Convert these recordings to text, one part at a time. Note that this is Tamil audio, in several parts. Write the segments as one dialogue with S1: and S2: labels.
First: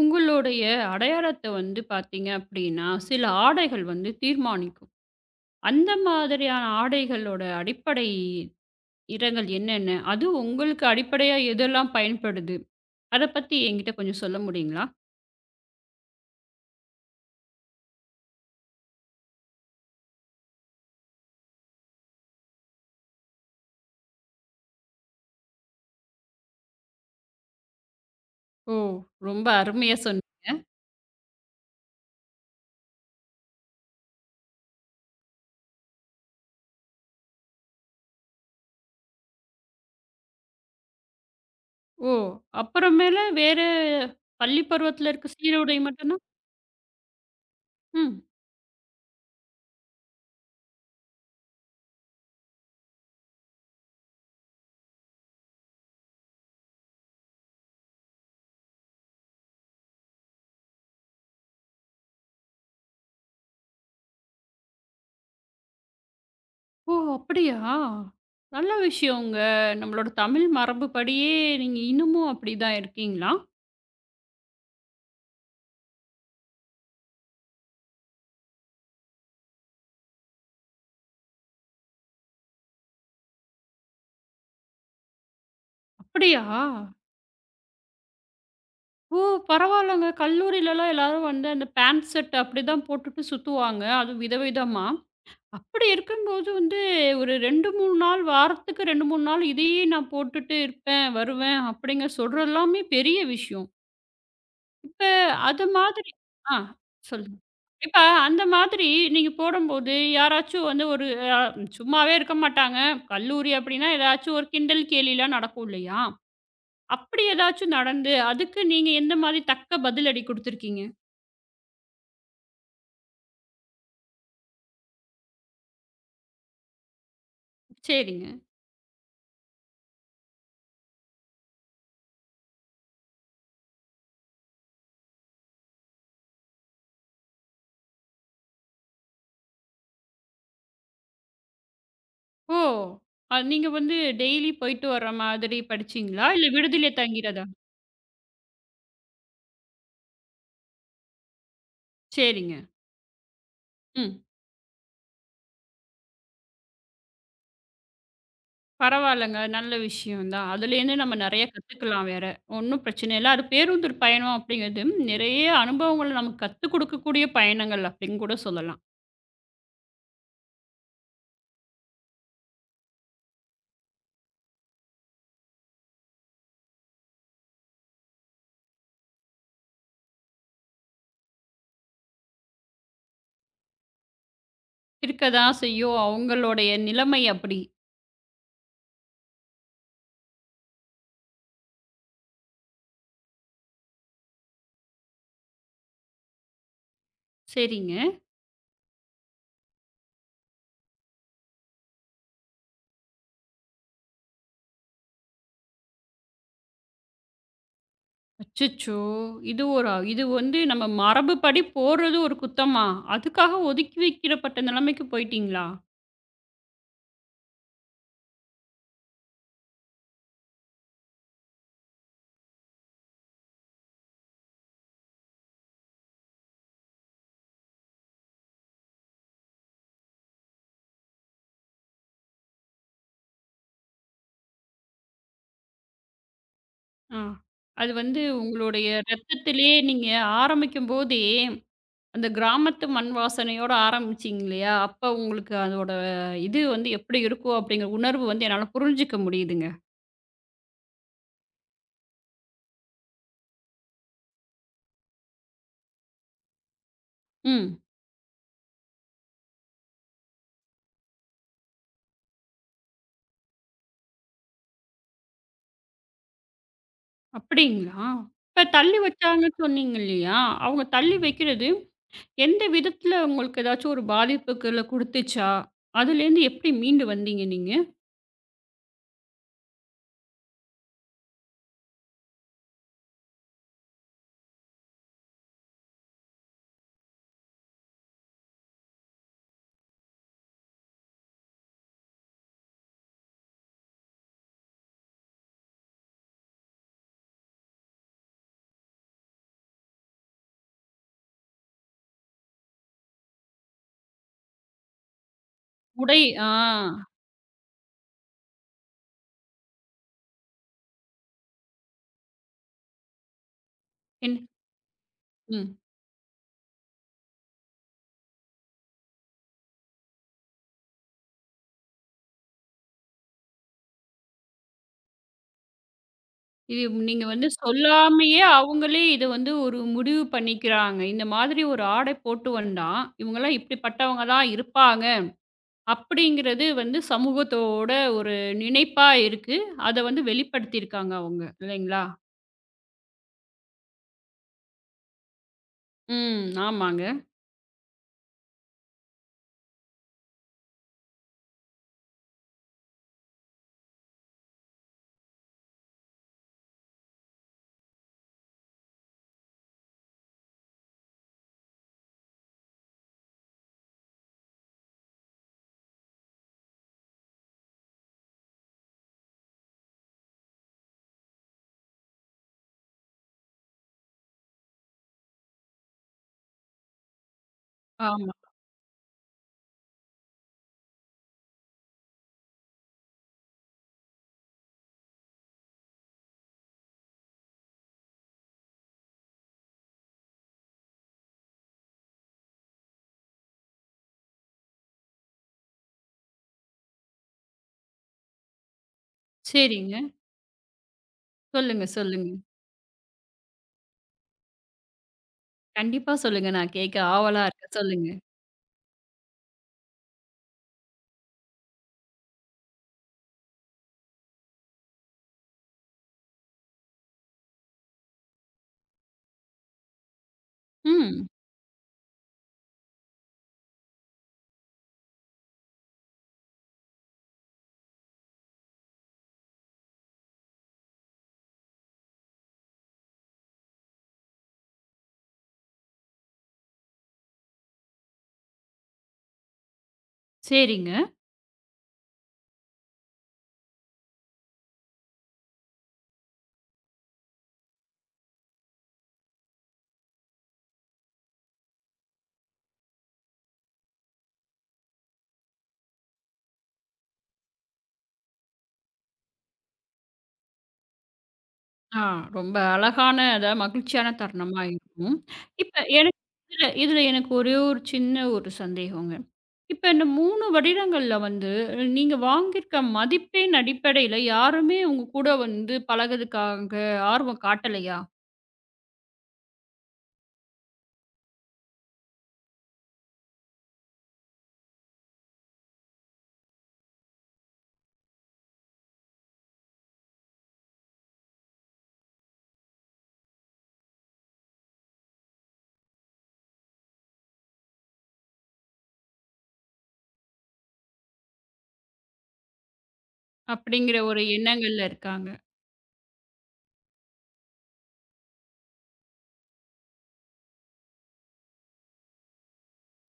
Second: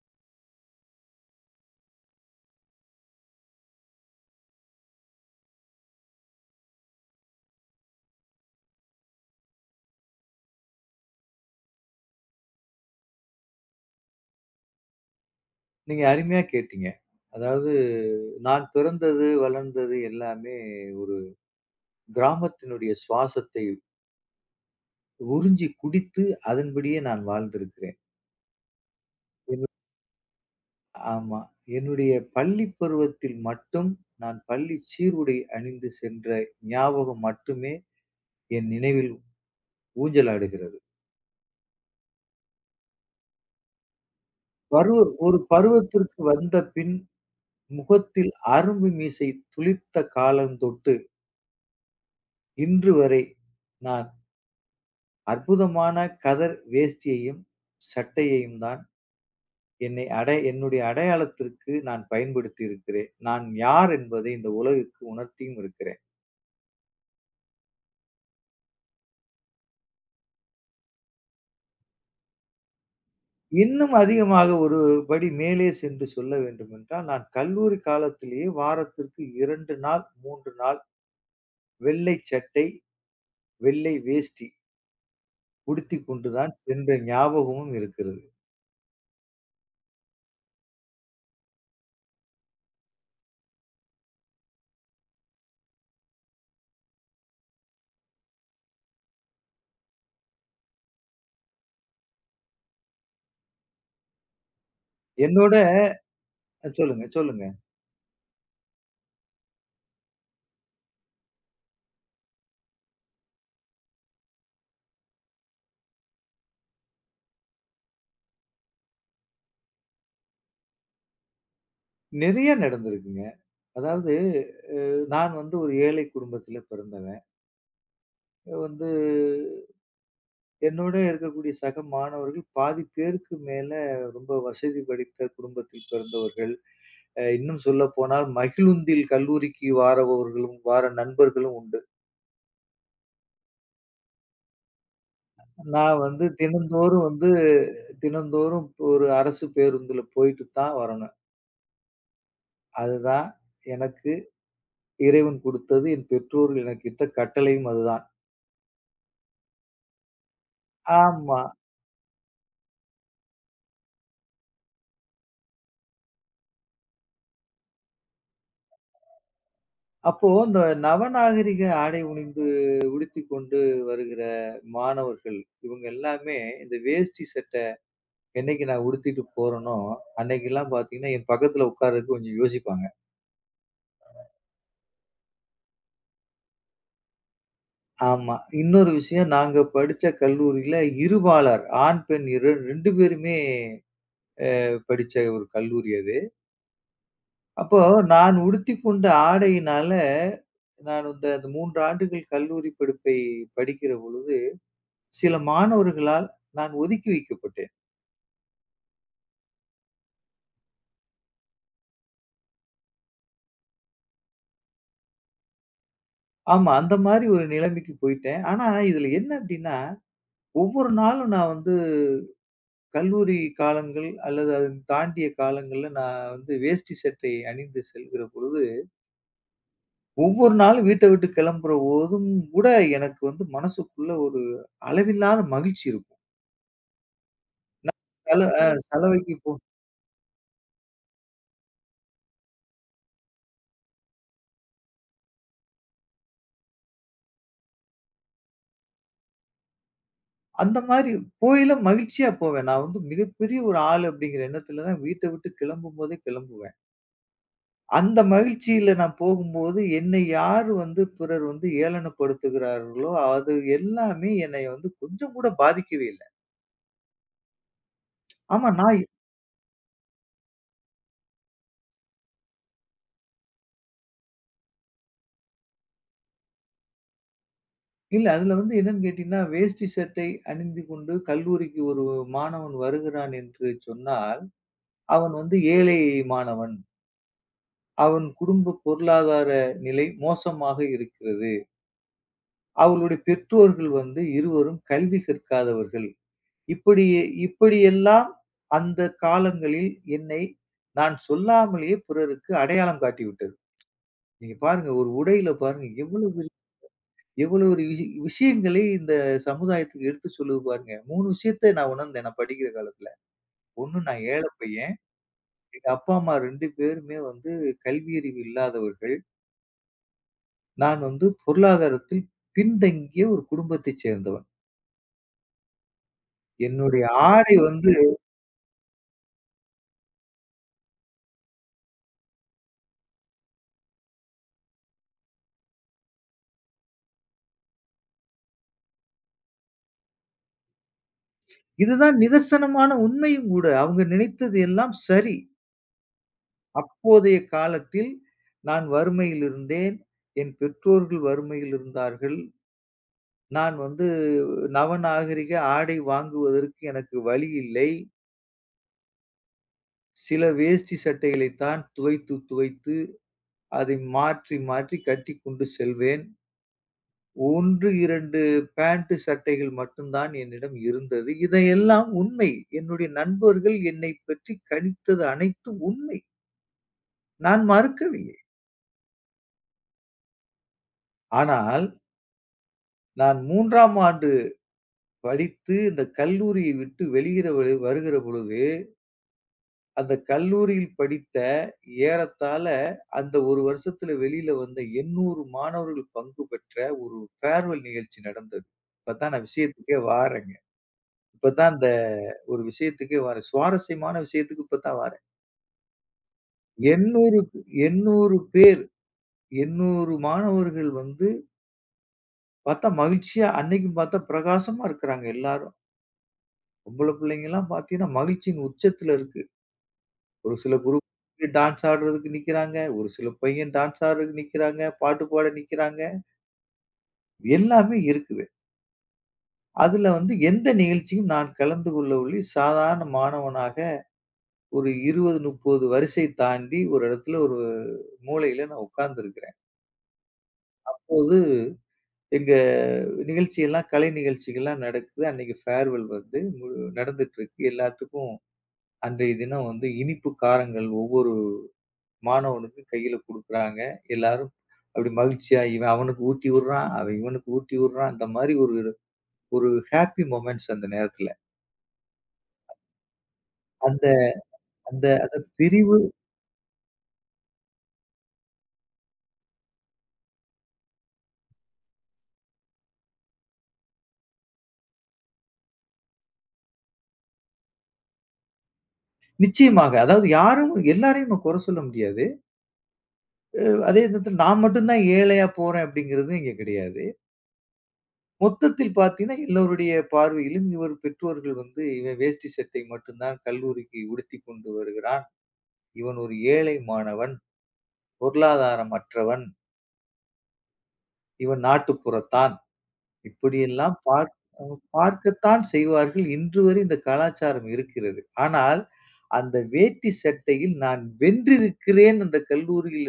S1: உங்களுடைய அடையாளத்த வந்து பார்த்தீங்க அப்டின்னா, சில ஆடைகள் வந்து தீர்மானிக்கும். அந்த மாதிரியான ஆடைகளோட அடிப்படை நிறங்கள் என்னென்ன? அதுவும் உங்களுக்கு அடிப்படையா எதெல்லாம் பயன்படுது? அத பத்தி என்கிட்ட கொஞ்சம் சொல்ல முடியுங்களா?
S2: நீங்க அருமையா கேட்டீங்க. அதாவது நான் பிறந்தது, வளர்ந்தது எல்லாமே ஒரு கிராமத்தினுடைய சுவாசத்தை உறிஞ்சி குடித்து அதன்படியே நான் வாழ்ந்திருக்கிறேன்.
S1: ஓ! ரொம்ப
S2: என்
S1: அருமையா
S2: ஆமா. என்னுடைய பள்ளி பருவத்தில் மட்டும் நான் பள்ளி சீருடை அணிந்து சென்ற ஞாபகம் மட்டுமே என் நினைவில் ஊஞ்சலாடுகிறது.
S1: ஓ! அப்புறமேல வேற பள்ளி
S2: பருவ
S1: பருவத்தில இருக்க
S2: ஒரு
S1: சீருடை மட்டும்
S2: பருவத்திற்கு
S1: தான்.
S2: வந்த பின்
S1: ம்.
S2: முகத்தில் அரும்பு மீசை துளிர்த்த காலம் தொட்டு இன்று வரை நான் அற்புதமான கதர் வேஷ்டியையும், சட்டையையும் தான் என்னை அடை என்னுடைய அடையாளத்திற்கு நான் பயன்படுத்தி இருக்கிறேன். நான் யார் என்பதை இந்த உலகுக்கு உணர்த்தியும் இருக்கிறேன்.
S1: ஓ! அப்படியா? நல்ல விஷயங்க. நம்மளோட தமிழ் மரபுப்படியே நீங்க இன்னமும் அப்படிதான் இருக்கீங்களா?
S2: இன்னும் அதிகமாக ஒரு படி மேலே சென்று சொல்ல வேண்டுமென்றால், நான் கல்லூரி காலத்திலேயே வாரத்திற்கு 2 நாள், 3 நாள் வெள்ளை சட்டை, வெள்ளை வேஷ்டி உடுத்திக் கொண்டு
S1: அப்படியா?
S2: தான் சென்ற ஞாபகமும் இருக்கிறது.
S1: ஓ! பரவால்லங்க. கல்லூரிலலாம் எல்லாரும் வந்து அந்த பேண்ட் செட் அப்படிதான் போட்டுட்டு சுத்துவாங்க. அதுவும் விதவிதமா. அப்படி இருக்கும்போது வந்து ஒரு 2, 3 நாள் வாரத்துக்கு 2, 3 நாள் இதையே நான் போட்டுட்டு இருப்பேன், வருவேன் அப்படிங்க சொல்றதெல்லாமே பெரிய விஷயம். இப்ப
S2: என்னோட
S1: அது மாதிரி ஆ
S2: சொல்லுங்க,
S1: சொல்லுங்க.
S2: சொல்லுங்க.
S1: இப்ப அந்த மாதிரி நீங்க போடும்போது யாராச்சும் வந்து ஒரு அ சும்மாவே இருக்க மாட்டாங்க. கல்லூரி அப்படின்னா ஏதாச்சும் ஒரு கிண்டல், கேலிலாம் நடக்கும் இல்லையா? அப்படி ஏதாச்சும் நடந்து, அதுக்கு நீங்க எந்த மாதிரி தக்க பதிலடி குடுத்துருக்கீங்க?
S2: நெறைய நடந்திருக்குங்க. அதாவது அ நான் வந்து ஒரு ஏழை குடும்பத்தில பிறந்தவன்.
S1: சரிங்க.
S2: வந்து என்னோட இருக்கக்கூடிய சக மாணவர்கள் பாதி பேருக்கு மேல ரொம்ப வசதி படைத்த குடும்பத்தில் பிறந்தவர்கள். இன்னும் சொல்லப்போனால் மகிழுந்தில் கல்லூரிக்கு வாரபவர்களும், வார நண்பர்களும் உண்டு.
S1: ஓ! அது நீங்க வந்து டெய்லி போயிட்டு வர மாதிரி
S2: நான் வந்து
S1: படிச்சீங்களா? இல்ல விடுதியிலே
S2: தினந்தோறும் வந்து
S1: தங்கிறதா?
S2: தினந்தோறும் ஒரு அரசு பேருந்துல போயிட்டு தான் வரணும்.
S1: சரிங்க.
S2: அதுதான் எனக்கு
S1: ம்.
S2: இறைவன் குடுத்தது. என் பெற்றோர்கள் எனக்கிட்ட கட்டளையும் அதுதான்.
S1: பரவாயில்லங்க. நல்ல விஷயம் தான். அதுலேருந்து நம்ம
S2: ஆமா.
S1: நெறைய கத்துக்கலாம் வேற. ஒண்ணும் பிரச்சனை இல்ல. அது பேருந்து பயணம் அப்படிங்கிறது நெறைய அனுபவங்கள நமக்கு கத்துக் குடுக்கக்கூடிய பயணங்கள் அப்படின்னு கூட சொல்லலாம்.
S2: அப்போ இந்த நவநாகரிக ஆடை உணிந்து உடுத்திக் கொண்டு வருகிற மாணவர்கள் இவங்க எல்லாமே இந்த வேஷ்டி சட்டை என்னைக்கு நான் உடுத்திட்டு போறேனோ அன்னைக்கெல்லாம் பார்த்தீங்கன்னா என் பக்கத்துல உட்கார்றதுக்கு கொஞ்சம் யோசிப்பாங்க.
S1: இருக்க தான் செய்யும். அவங்களுடைய நிலைமை அப்படி.
S2: ஆமா. இன்னொரு விஷயம், நாங்க படிச்ச கல்லூரியில இருபாலர் ஆண் பெண் ரெண்டு பேருமே படிச்ச ஒரு கல்லூரி அது. அப்போ
S1: சரிங்க.
S2: நான் உடுத்தி கொண்ட ஆடையினால நான் அந்த 3 ஆண்டுகள் கல்லூரி படிப்பை படிக்கிற பொழுது சில மாணவர்களால் நான் ஒதுக்கி வைக்கப்பட்டேன்.
S1: அச்சச்சோ! இது ஒரு இது வந்து நம்ம மரபுப்படி போறது ஒரு குத்தமா? அதுக்காக ஒதுக்கி வைக்கப்பட்ட நிலைமைக்கு போயிட்டீங்களா?
S2: ஆமா. அந்த மாரி ஒரு நிலைமைக்கு போயிட்டேன். ஆனா, இதுல என்ன அப்டின்னா, ஒவ்வொரு நாளும் நான் வந்து கல்லூரி காலங்கள் அல்லது அத தாண்டிய காலங்கள்ல நான் வந்து வேஷ்டி சட்டை அணிந்து செல்கிற பொழுது, ஒவ்வொரு நாளும் வீட்ட விட்டு கிளம்புற போதும் கூட எனக்கு வந்து மனசுக்குள்ள ஒரு அளவில்லாத மகிழ்ச்சி இருக்கும்.
S1: ஆ. அது
S2: நான்
S1: வந்து
S2: தல அ ஓ!
S1: உங்களுடைய
S2: சலவைக்கு போ
S1: ரத்தத்திலேயே நீங்க ஆரம்பிக்கும்போதே, அந்த கிராமத்து மண் வாசனையோட ஆரம்பிச்சீங்க இல்லையா? அப்ப உங்களுக்கு அதோட இது வந்து எப்படி இருக்கும் அப்படிங்கிற உணர்வு வந்து என்னால புரிஞ்சுக்க முடியுதுங்க.
S2: அந்த மாரி போகையில மகிழ்ச்சியா போவேன். நான் வந்து மிகப்பெரிய ஒரு ஆள் அப்டிங்கிற எண்ணத்துல தான் வீட்ட விட்டு கிளம்பும்போதே கிளம்புவேன்.
S1: ம்.
S2: அந்த மகிழ்ச்சியில நான் போகும்போது, என்னை யார் வந்து பிறர் வந்து ஏளனப்படுத்துகிறார்களோ, அது எல்லாமே என்னைய வந்து கொஞ்சம் கூட பாதிக்கவே இல்ல.
S1: அப்படிங்களா? இப்ப
S2: ஆமா,
S1: தள்ளி
S2: நான்
S1: வச்சாங்கன்னு சொன்னீங்க இல்லையா? அவங்க தள்ளி வைக்கிறது எந்த விதத்துல உங்களுக்கு ஏதாச்சும் ஒரு பாதிப்புகள குடுத்துச்சா? அதுலேருந்து எப்படி மீண்டு வந்தீங்க நீங்க?
S2: இல்ல, அதுல வந்து என்னன்னு கேட்டீங்கன்னா, வேஷ்டி சட்டை அணிந்து கொண்டு கல்லூரிக்கு ஒரு மாணவன் வருகிறான் என்று சொன்னால், அவன் வந்து ஏழை மாணவன். அவன் குடும்ப பொருளாதார நிலை மோசமாக இருக்கிறது. அவர்களுடைய பெற்றோர்கள் வந்து இருவரும் கல்வி கற்காதவர்கள். இப்படி இப்படியெல்லாம் அந்த காலங்களில் என்னை நான் சொல்லாமலேயே பிறருக்கு அடையாளம் காட்டிவிட்டது. நீங்க பாருங்க, ஒரு உடையில பாருங்க
S1: உடை ஆ.
S2: எவ்வளவு ஒரு விஷ விஷயங்களை இந்த சமுதாயத்துக்கு எடுத்து சொல்லுது பாருங்க. 3 விஷயத்த நான் உணர்ந்தேன் நான் படிக்கிற காலத்துல. 1, நான்
S1: என்
S2: ஏழை பையன்.
S1: ம்.
S2: எங்க அப்பா, அம்மா 2 பேருமே வந்து கல்வியறிவு இல்லாதவர்கள். நான் வந்து பொருளாதாரத்தில் பின்தங்கிய ஒரு குடும்பத்தைச் சேர்ந்தவன்.
S1: இது
S2: என்னுடைய
S1: நீங்க வந்து
S2: ஆடை வந்து
S1: சொல்லாமயே அவங்களே இத வந்து ஒரு முடிவு பண்ணிக்கிறாங்க. இந்த மாதிரி ஒரு ஆடை போட்டு வந்தா, இவங்கலாம் இப்படிப்பட்டவங்க தான் இருப்பாங்க. அப்படிங்கிறது வந்து சமூகத்தோட ஒரு நினைப்பா இருக்கு. அத வந்து வெளிப்படுத்தியிருக்காங்க அவங்க. இல்லைங்களா?
S2: இதுதான் நிதர்சனமான உண்மையும் கூட. அவங்க நினைத்தது எல்லாம் சரி.
S1: ம். ஆமாங்க.
S2: அப்போதைய காலத்தில் நான் வறுமையில் இருந்தேன். என் பெற்றோர்கள் வறுமையில் இருந்தார்கள். நான் வந்து நவநாகரிக ஆடை வாங்குவதற்கு எனக்கு வழி இல்லை. சில வேஷ்டி சட்டைகளைத் தான் துவைத்து, துவைத்து அதை மாற்றி, மாற்றி கட்டிக்கொண்டு செல்வேன். 1, 2 பேண்ட் சட்டைகள் மட்டும் தான் என்னிடம் இருந்தது. இதையெல்லாம் உண்மை. என்னுடைய நண்பர்கள் என்னைப் பற்றி கணித்தது அனைத்தும் உண்மை. நான்
S1: ஆமா.
S2: மறுக்கவில்லை. ஆனால் நான் 3ஆம் ஆண்டு படித்து இந்த கல்லூரியை விட்டு வெளியிற வரு வருகிற பொழுது, அந்த கல்லூரியில் படித்த ஏறத்தாழ அந்த 1 வருஷத்துல வெளியில வந்த 800 மாணவர்கள் பங்கு பெற்ற ஒரு ஃபேர்வெல் நிகழ்ச்சி நடந்தது. இப்பதான் நான்
S1: சரிங்க.
S2: விஷயத்துக்கே வாரேங்க. இப்பதான்
S1: சொல்லுங்க, சொல்லுங்க.
S2: ஒரு விஷயத்துக்கே வாரேன். சுவாரஸ்யமான விஷயத்துக்கு இப்பதான் வாரேன்.
S1: கண்டிப்பா சொல்லுங்க. நான் கேட்க
S2: 800
S1: ஆவலா இருக்கேன். சொல்லுங்க.
S2: 800 பேர் 800 மாணவர்கள் வந்து பார்த்தா மகிழ்ச்சியா, அன்னைக்கும் பார்த்தா பிரகாசமா இருக்கிறாங்க எல்லாரும். பொம்பள பிள்ளைங்கலாம் பார்த்தீங்கன்னா, மகிழ்ச்சியின் உச்சத்துல இருக்கு. ஒரு சில
S1: ம்.
S2: குரூப் டான்ஸ் ஆடுறதுக்கு நிக்கிறாங்க. ஒரு சில பையன் டான்ஸ் ஆடுறதுக்கு நிக்கிறாங்க. பாட்டு பாட நிக்கிறாங்க. எல்லாமே இருக்குது. அதுல வந்து எந்த நிகழ்ச்சியும் நான் கலந்து கொள்ளவில்லை. சாதாரண மாணவனாக ஒரு 20, 30 வரிசை தாண்டி ஒரு இடத்துல ஒரு மூலையில நான் உட்கார்ந்திருக்கிறேன்.
S1: சரிங்க.
S2: அப்போது எங்க நிகழ்ச்சி எல்லாம், கலை நிகழ்ச்சிகள்லாம் நடக்குது. அன்னைக்கு ஃபேர்வெல் வந்து நடந்துட்டு இருக்கு. எல்லாத்துக்கும் அன்றைய தினம் வந்து இனிப்பு காரங்கள் ஒவ்வொரு மாணவனுக்கு கையில குடுக்குறாங்க. எல்லாரும் அப்படி மகிழ்ச்சியா இவன் அவனுக்கு ஊட்டி விடுறான். அவன் இவனுக்கு ஊட்டி விடுறான். அந்த மாதிரி ஒரு ஒரு ஹாப்பி மொமெண்ட்ஸ் அந்த நேரத்துல.
S1: ஆ ரொம்ப அழகான, அதாவது
S2: அந்த
S1: மகிழ்ச்சியான தருணமா
S2: அந்த
S1: இருக்கும்.
S2: அந்த
S1: இப்ப
S2: பிரிவு
S1: எனக்கு இதுல இதுல எனக்கு ஒரே ஒரு சின்ன ஒரு சந்தேகங்க. இப்ப இந்த 3 வருடங்கள்ல வந்து நீங்க வாங்கியிருக்க மதிப்பெண் அடிப்படையில யாருமே உங்க கூட வந்து பழகுறதுக்காக ஆர்வம் காட்டலையா?
S2: நிச்சயமாக. அதாவது யாரும் எல்லாரையும் நம்ம குறை சொல்ல முடியாது. அ அதே நேரத்துல நான் மட்டும் தான் ஏழையா போறேன் அப்படிங்கிறது இங்க கிடையாது. மொத்தத்தில் பார்த்தீங்கன்னா, எல்லோருடைய பார்வையிலும் இவர் பெற்றோர்கள் வந்து இவன் வேஷ்டி சட்டை மட்டும்தான் கல்லூரிக்கு உடுத்திக் கொண்டு வருகிறான். இவன் ஒரு ஏழை மாணவன், பொருளாதாரமற்றவன், இவன் நாட்டுப்புறத்தான். இப்படியெல்லாம்
S1: அப்படிங்கிற ஒரு
S2: பார்க் அ
S1: எண்ணங்கள்ல இருக்காங்க.
S2: பார்க்கத்தான் செய்வார்கள். இன்று வரை இந்த கலாச்சாரம் இருக்கிறது. ஆனால், அந்த வேட்டி சட்டையில் நான் வென்றிருக்கிறேன் அந்த கல்லூரியில்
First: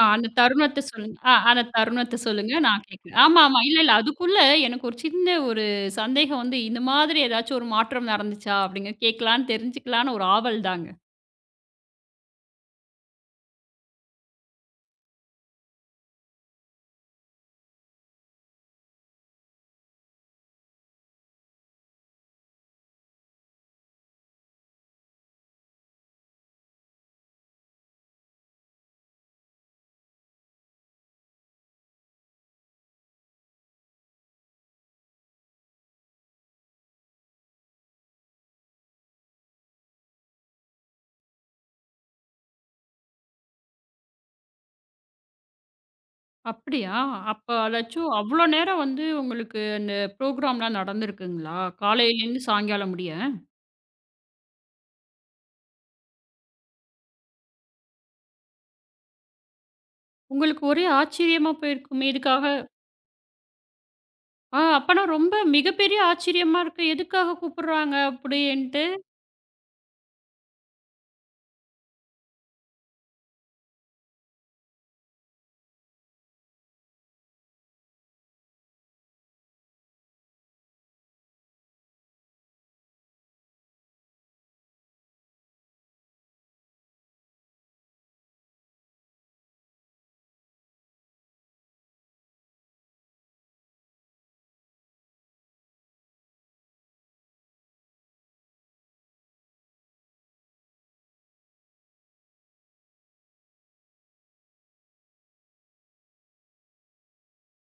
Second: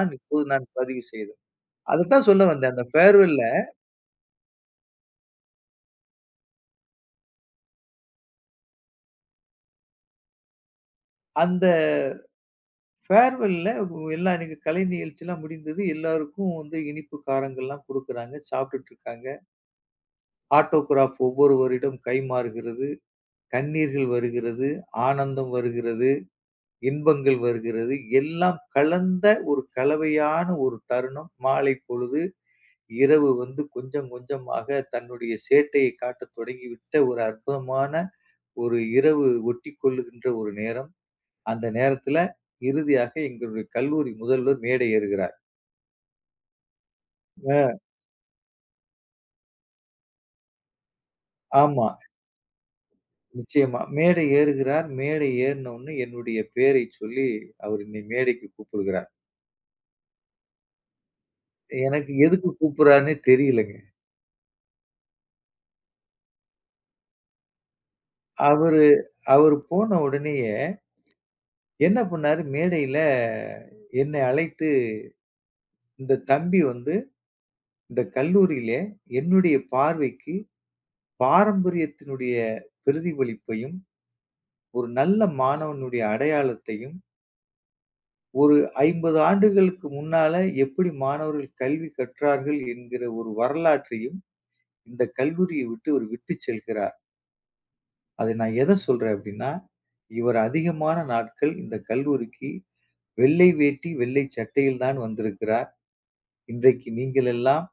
S1: ஆ அந்த
S2: இப்போது நான்
S1: தருணத்த
S2: பதிவு
S1: சொல்லுங்க. ஆ
S2: செய்தேன்.
S1: அந்த தருணத்த
S2: அதத்தான் சொல்ல
S1: சொல்லுங்க.
S2: வந்தேன்.
S1: நான் கேட்கிறேன். ஆமாமா. இல்ல, இல்ல. அதுக்குள்ள எனக்கு ஒரு சின்ன ஒரு சந்தேகம் வந்து இந்த மாதிரி ஏதாச்சும் ஒரு மாற்றம் நடந்துச்சா? அப்படிங்க கேட்கலான்னு தெரிஞ்சுக்கலான்னு ஒரு ஆவல் தாங்க.
S2: அந்த ஃபேர்வெல்ல எல்லா இன்னைக்கு கலை நிகழ்ச்சிலாம் முடிந்தது. எல்லாருக்கும் வந்து இனிப்பு காரங்கள்லாம் குடுக்குறாங்க. சாப்பிட்டுட்டு இருக்காங்க. ஆட்டோகிராப் ஒவ்வொருவரிடம் கைமாறுகிறது. கண்ணீர்கள் வருகிறது. ஆனந்தம் வருகிறது. இன்பங்கள் வருகிறது. எல்லாம் கலந்த ஒரு கலவையான ஒரு தருணம். மாலை பொழுது, இரவு வந்து கொஞ்சம் கொஞ்சமாக தன்னுடைய சேட்டையை காட்டத் தொடங்கிவிட்ட ஒரு அற்புதமான ஒரு இரவு ஒட்டிக்கொள்ளுகின்ற ஒரு நேரம். அந்த நேரத்துல இறுதியாக எங்களுடைய கல்லூரி முதல்வர் மேடை ஏறுகிறார்.
S1: அப்படியா? அப்ப
S2: அ
S1: அதாச்சும் அவ்ளோ நேரம் வந்து உங்களுக்கு அந்த ப்ரோகிராம்லாம் நடந்திருக்குங்களா?
S2: ஆமா.
S1: காலையிலேருந்து சாயங்காலம் முடிய.
S2: நிச்சயமா. மேடை ஏறுகிறார். மேடை ஏறின உடனே என்னுடைய பெயரைச் சொல்லி அவர் என்னை மேடைக்கு கூப்பிடுகிறார்.
S1: உங்களுக்கு ஒரே ஆச்சரியமா போயிருக்குமே
S2: எனக்கு
S1: இதுக்காக.
S2: எதுக்கு கூப்பிடுறாருன்னே தெரியலங்க.
S1: ஆ அப்பனா ரொம்ப மிகப்பெரிய ஆச்சரியமா இருக்கு. எதுக்காக கூப்பிடுறாங்க
S2: அவரு
S1: அப்படின்ட்டு.
S2: அவரு போன உடனேயே என்ன பண்ணாரு, மேடையில என்னை அழைத்து, "இந்த தம்பி வந்து இந்த கல்லூரியிலே என்னுடைய பார்வைக்கு பாரம்பரியத்தினுடைய பிரதிபலிப்பையும், ஒரு நல்ல மாணவனுடைய அடையாளத்தையும், ஒரு 50 ஆண்டுகளுக்கு முன்னால எப்படி மாணவர்கள் கல்வி கற்றார்கள் என்கிற ஒரு வரலாற்றையும் இந்த கல்லூரியை விட்டு இவர் விட்டுச் செல்கிறார்." அதை நான் எத சொல்றேன் அப்படின்னா, இவர் அதிகமான நாட்கள் இந்த கல்லூரிக்கு வெள்ளை வேட்டி, வெள்ளை சட்டையில் தான் வந்திருக்கிறார். இன்றைக்கு நீங்கள் எல்லாம்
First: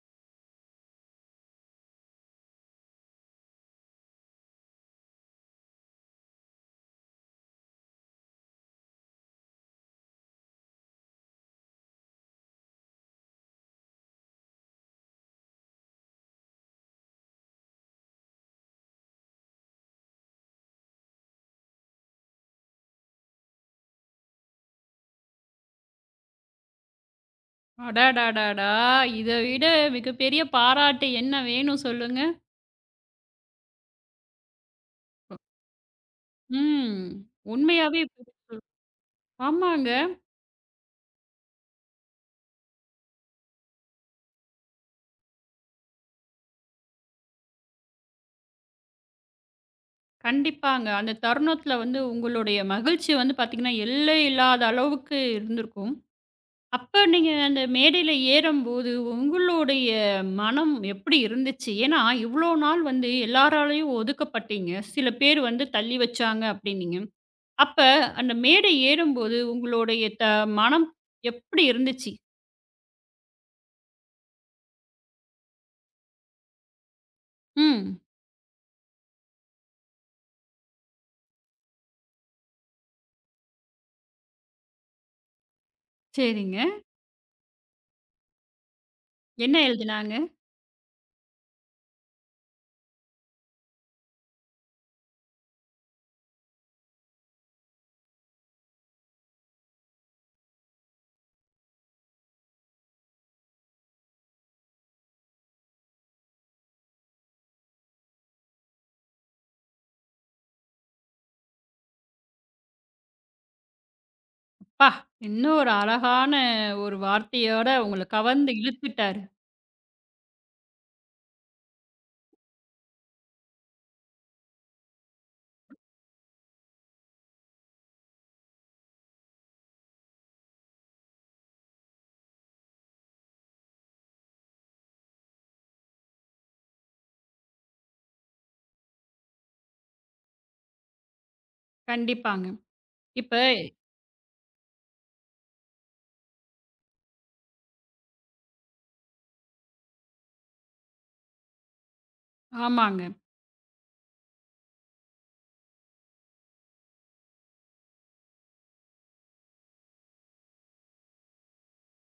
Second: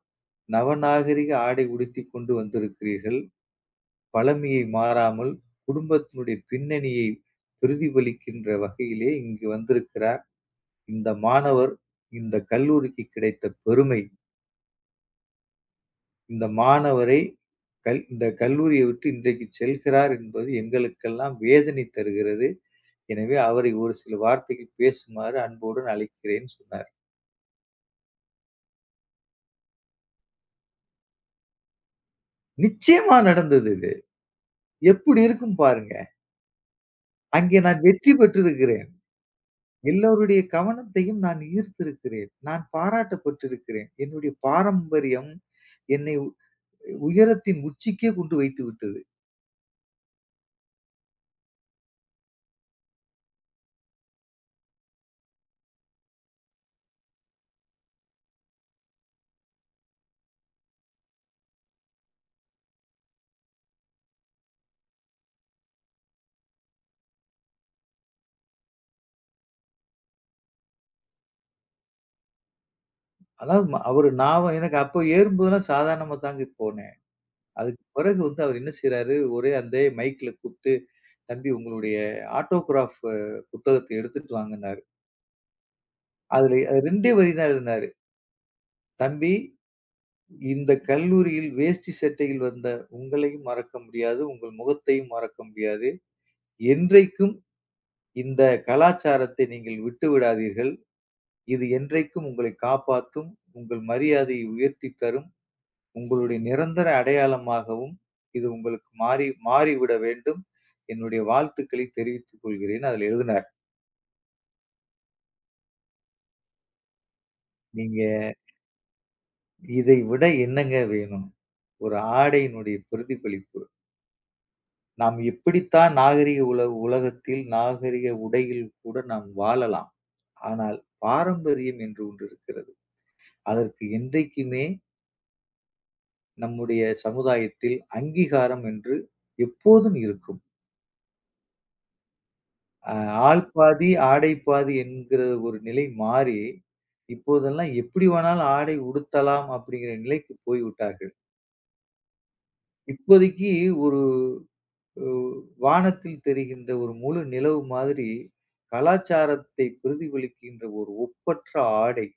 S2: நவநாகரிக ஆடை உடுத்திக் கொண்டு வந்திருக்கிறீர்கள். பழமையை மாறாமல் குடும்பத்தினுடைய பின்னணியை பிரதிபலிக்கின்ற வகையிலே இங்கு வந்திருக்கிறார். இந்த மாணவர் இந்த கல்லூரிக்கு கிடைத்த பெருமை. இந்த மாணவரை இந்த கல்லூரியை விட்டு இன்றைக்கு செல்கிறார் என்பது எங்களுக்கெல்லாம் வேதனை தருகிறது. எனவே அவரை ஒரு சில வார்த்தைகள் பேசுமாறு அன்புடன் அழைக்கிறேன்னு சொன்னார்.
S1: அடடடடா! இத விட மிகப்பெரிய பாராட்டு என்ன வேணும் சொல்லுங்க?
S2: நிச்சயமா நடந்தது இது. எப்படி இருக்கும் பாருங்க.
S1: ம்.
S2: அங்கே நான்
S1: உண்மையாவே
S2: வெற்றி
S1: இப்ப-
S2: பெற்றிருக்கிறேன்.
S1: ஆமாங்க.
S2: எல்லோருடைய கவனத்தையும் நான் ஈர்த்திருக்கிறேன். நான் பாராட்டப்பட்டிருக்கிறேன். என்னுடைய பாரம்பரியம் என்னை உயரத்தின் உச்சிக்கே கொண்டு வைத்து விட்டது.
S1: கண்டிப்பாங்க. அந்த தருணத்தில வந்து உங்களுடைய மகிழ்ச்சி வந்து பார்த்தீங்கன்னா, எல்லை இல்லாத அளவுக்கு இருந்திருக்கும். அப்ப நீங்க அந்த மேடையில ஏறும்போது, உங்களுடைய மனம் எப்படி இருந்துச்சு? ஏன்னா, இவ்ளோ நாள் வந்து எல்லாராலயும் ஒதுக்கப்பட்டீங்க. சில பேர் வந்து தள்ளி வச்சாங்க அப்டின்னீங்க. அப்ப அந்த மேடை ஏறும்போது உங்களுடைய மனம் எப்படி இருந்துச்சு?
S2: அதாவது ம அவரு நான் வ- எனக்கு அப்போ ஏறும்போதெல்லாம் சாதாரணமா தாங்க போனேன். அதுக்கு
S1: ம்.
S2: பிறகு வந்து அவர் என்ன செய்றாரு, ஒரே அந்த மைக்ல கூப்ட்டு, "தம்பி உங்களுடைய ஆட்டோகிராஃப் புத்தகத்த எடுத்துட்டு வாங்கன்னாரு."
S1: சரிங்க.
S2: அதுல 2 வரி தான் எழுதினாரு. "தம்பி,
S1: என்ன எழுதுனாங்க?
S2: இந்த கல்லூரியில் வேஷ்டி சட்டையில் வந்த உங்களையும் மறக்க முடியாது. உங்கள் முகத்தையும் மறக்க முடியாது. என்றைக்கும் இந்த கலாச்சாரத்தை நீங்கள் விட்டு விடாதீர்கள். இது என்றைக்கும் உங்களை காப்பாத்தும். உங்கள் மரியாதையை உயர்த்தித் தரும். உங்களுடைய நிரந்தர அடையாளமாகவும் இது உங்களுக்கு மாறி மாறிவிட வேண்டும். என்னுடைய வாழ்த்துக்களை தெரிவித்துக் கொள்கிறேன்." அதுல எழுதினார்.
S1: அப்பா! இன்னும் ஒரு அழகான ஒரு வார்த்தையோட
S2: நீங்க
S1: உங்கள கவர்ந்து இழுத்துட்டாரு.
S2: இதை விட என்னங்க வேணும்? ஒரு ஆடையினுடைய பிரதிபலிப்பு. நாம் எப்படித்தான் நாகரிக உலகத்தில் நாகரிக உடையில் கூட நாம் வாழலாம். ஆனால் பாரம்பரியம் என்று ஒன்று இருக்கிறது. அதற்கு என்றைக்குமே நம்முடைய சமுதாயத்தில் அங்கீகாரம் என்று எப்போதும் இருக்கும்.
S1: கண்டிப்பாங்க.
S2: அ
S1: இப்ப
S2: ஆள் பாதி, ஆடை பாதி என்கிற ஒரு நிலை மாறி, இப்போதெல்லாம் எப்படி வேணாலும் ஆடை உடுத்தலாம் அப்படிங்கிற நிலைக்கு போய்விட்டார்கள்.
S1: ஆமாங்க.
S2: இப்போதைக்கு ஒரு உ வானத்தில் தெரிகின்ற ஒரு முழு நிலவு மாதிரி, கலாச்சாரத்தை பிரதிபலிக்கின்ற ஒரு ஒப்பற்ற ஆடை,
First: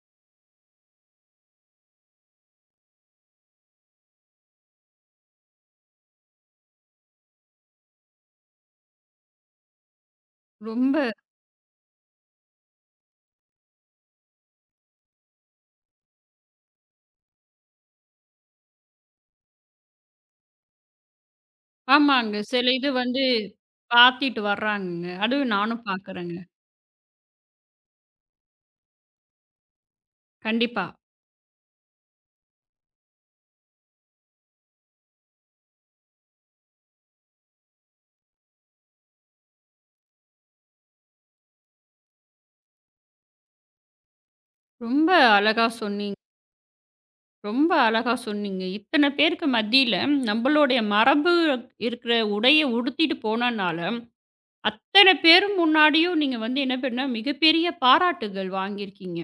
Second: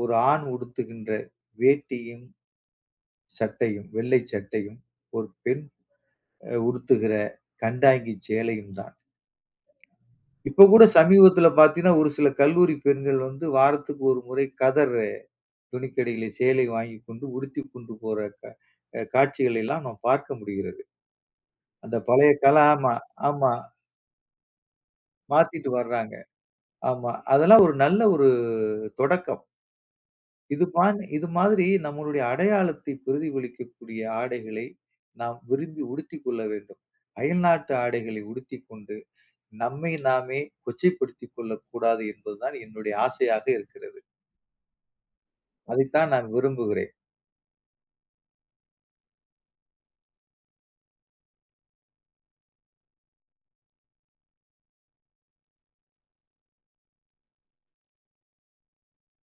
S2: ஒரு ஆண் உடுத்துகின்ற வேட்டியும், சட்டையும், வெள்ளை சட்டையும், ஒரு பெண் உடுத்துகிற கண்டாங்கி சேலையும் தான். இப்ப கூட
S1: ரொம்ப
S2: சமீபத்துல பார்த்தீங்கன்னா, ஒரு சில கல்லூரி பெண்கள் வந்து வாரத்துக்கு ஒரு முறை கதர் துணிக்கடையிலே சேலை வாங்கிக் கொண்டு உடுத்திக் கொண்டு போற கா அ காட்சிகளை எல்லாம் நாம் பார்க்க முடிகிறது. அந்த பழைய
S1: ஆமாங்க.
S2: கால
S1: சில இது
S2: ஆமா,
S1: வந்து
S2: ஆமா.
S1: பாத்திட்டு வர்றாங்கங்க. அதுவும்
S2: மாத்திட்டு
S1: நானும்
S2: வர்றாங்க.
S1: பாக்குறேங்க.
S2: ஆமா. அதெல்லாம் ஒரு நல்ல ஒரு தொடக்கம்.
S1: கண்டிப்பா.
S2: இது மாதிரி நம்மளுடைய அடையாளத்தை பிரதிபலிக்கக்கூடிய ஆடைகளை நாம் விரும்பி உடுத்திக் கொள்ள வேண்டும். அயல்நாட்டு ஆடைகளை உடுத்திக் கொண்டு நம்மை நாமே கொச்சைப்படுத்திக் கொள்ளக்கூடாது என்பதுதான் என்னுடைய ஆசையாக இருக்கிறது.
S1: ரொம்ப அழகா
S2: அதைத்தான்
S1: சொன்னீங்க.
S2: நான் விரும்புகிறேன்.
S1: ரொம்ப அழகா சொன்னீங்க. இத்தன பேருக்கு மத்தியில நம்மளுடைய மரபு இருக்கிற உடைய உடுத்திட்டு போனனால, அத்தன பேரு முன்னாடியும் நீங்க வந்து என்ன பண்ண மிகப்பெரிய பாராட்டுகள் வாங்கியிருக்கீங்க.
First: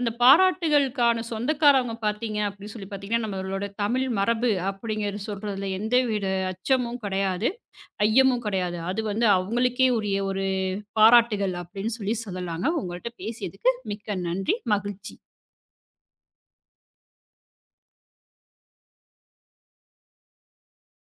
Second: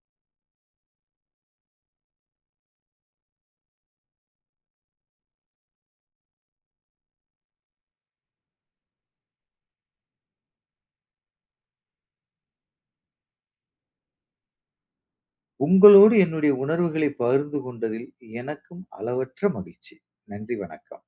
S1: அந்த பாராட்டுகளுக்கான சொந்தக்காரவங்க பார்த்தீங்க அப்படின்னு சொல்லி பார்த்தீங்கன்னா, நம்மளோட தமிழ் மரபு அப்படிங்கிறது சொல்றதுல எந்தவித அச்சமும் கிடையாது, ஐயமும் கிடையாது. அது வந்து அவங்களுக்கே உரிய ஒரு பாராட்டுகள் அப்படின்னு சொல்லி சொல்லலாங்க. உங்கள்ட்ட பேசியதுக்கு மிக்க நன்றி. மகிழ்ச்சி.
S2: உங்களோடு என்னுடைய உணர்வுகளை பகிர்ந்து கொண்டதில் எனக்கும் அளவற்ற மகிழ்ச்சி. நன்றி, வணக்கம்.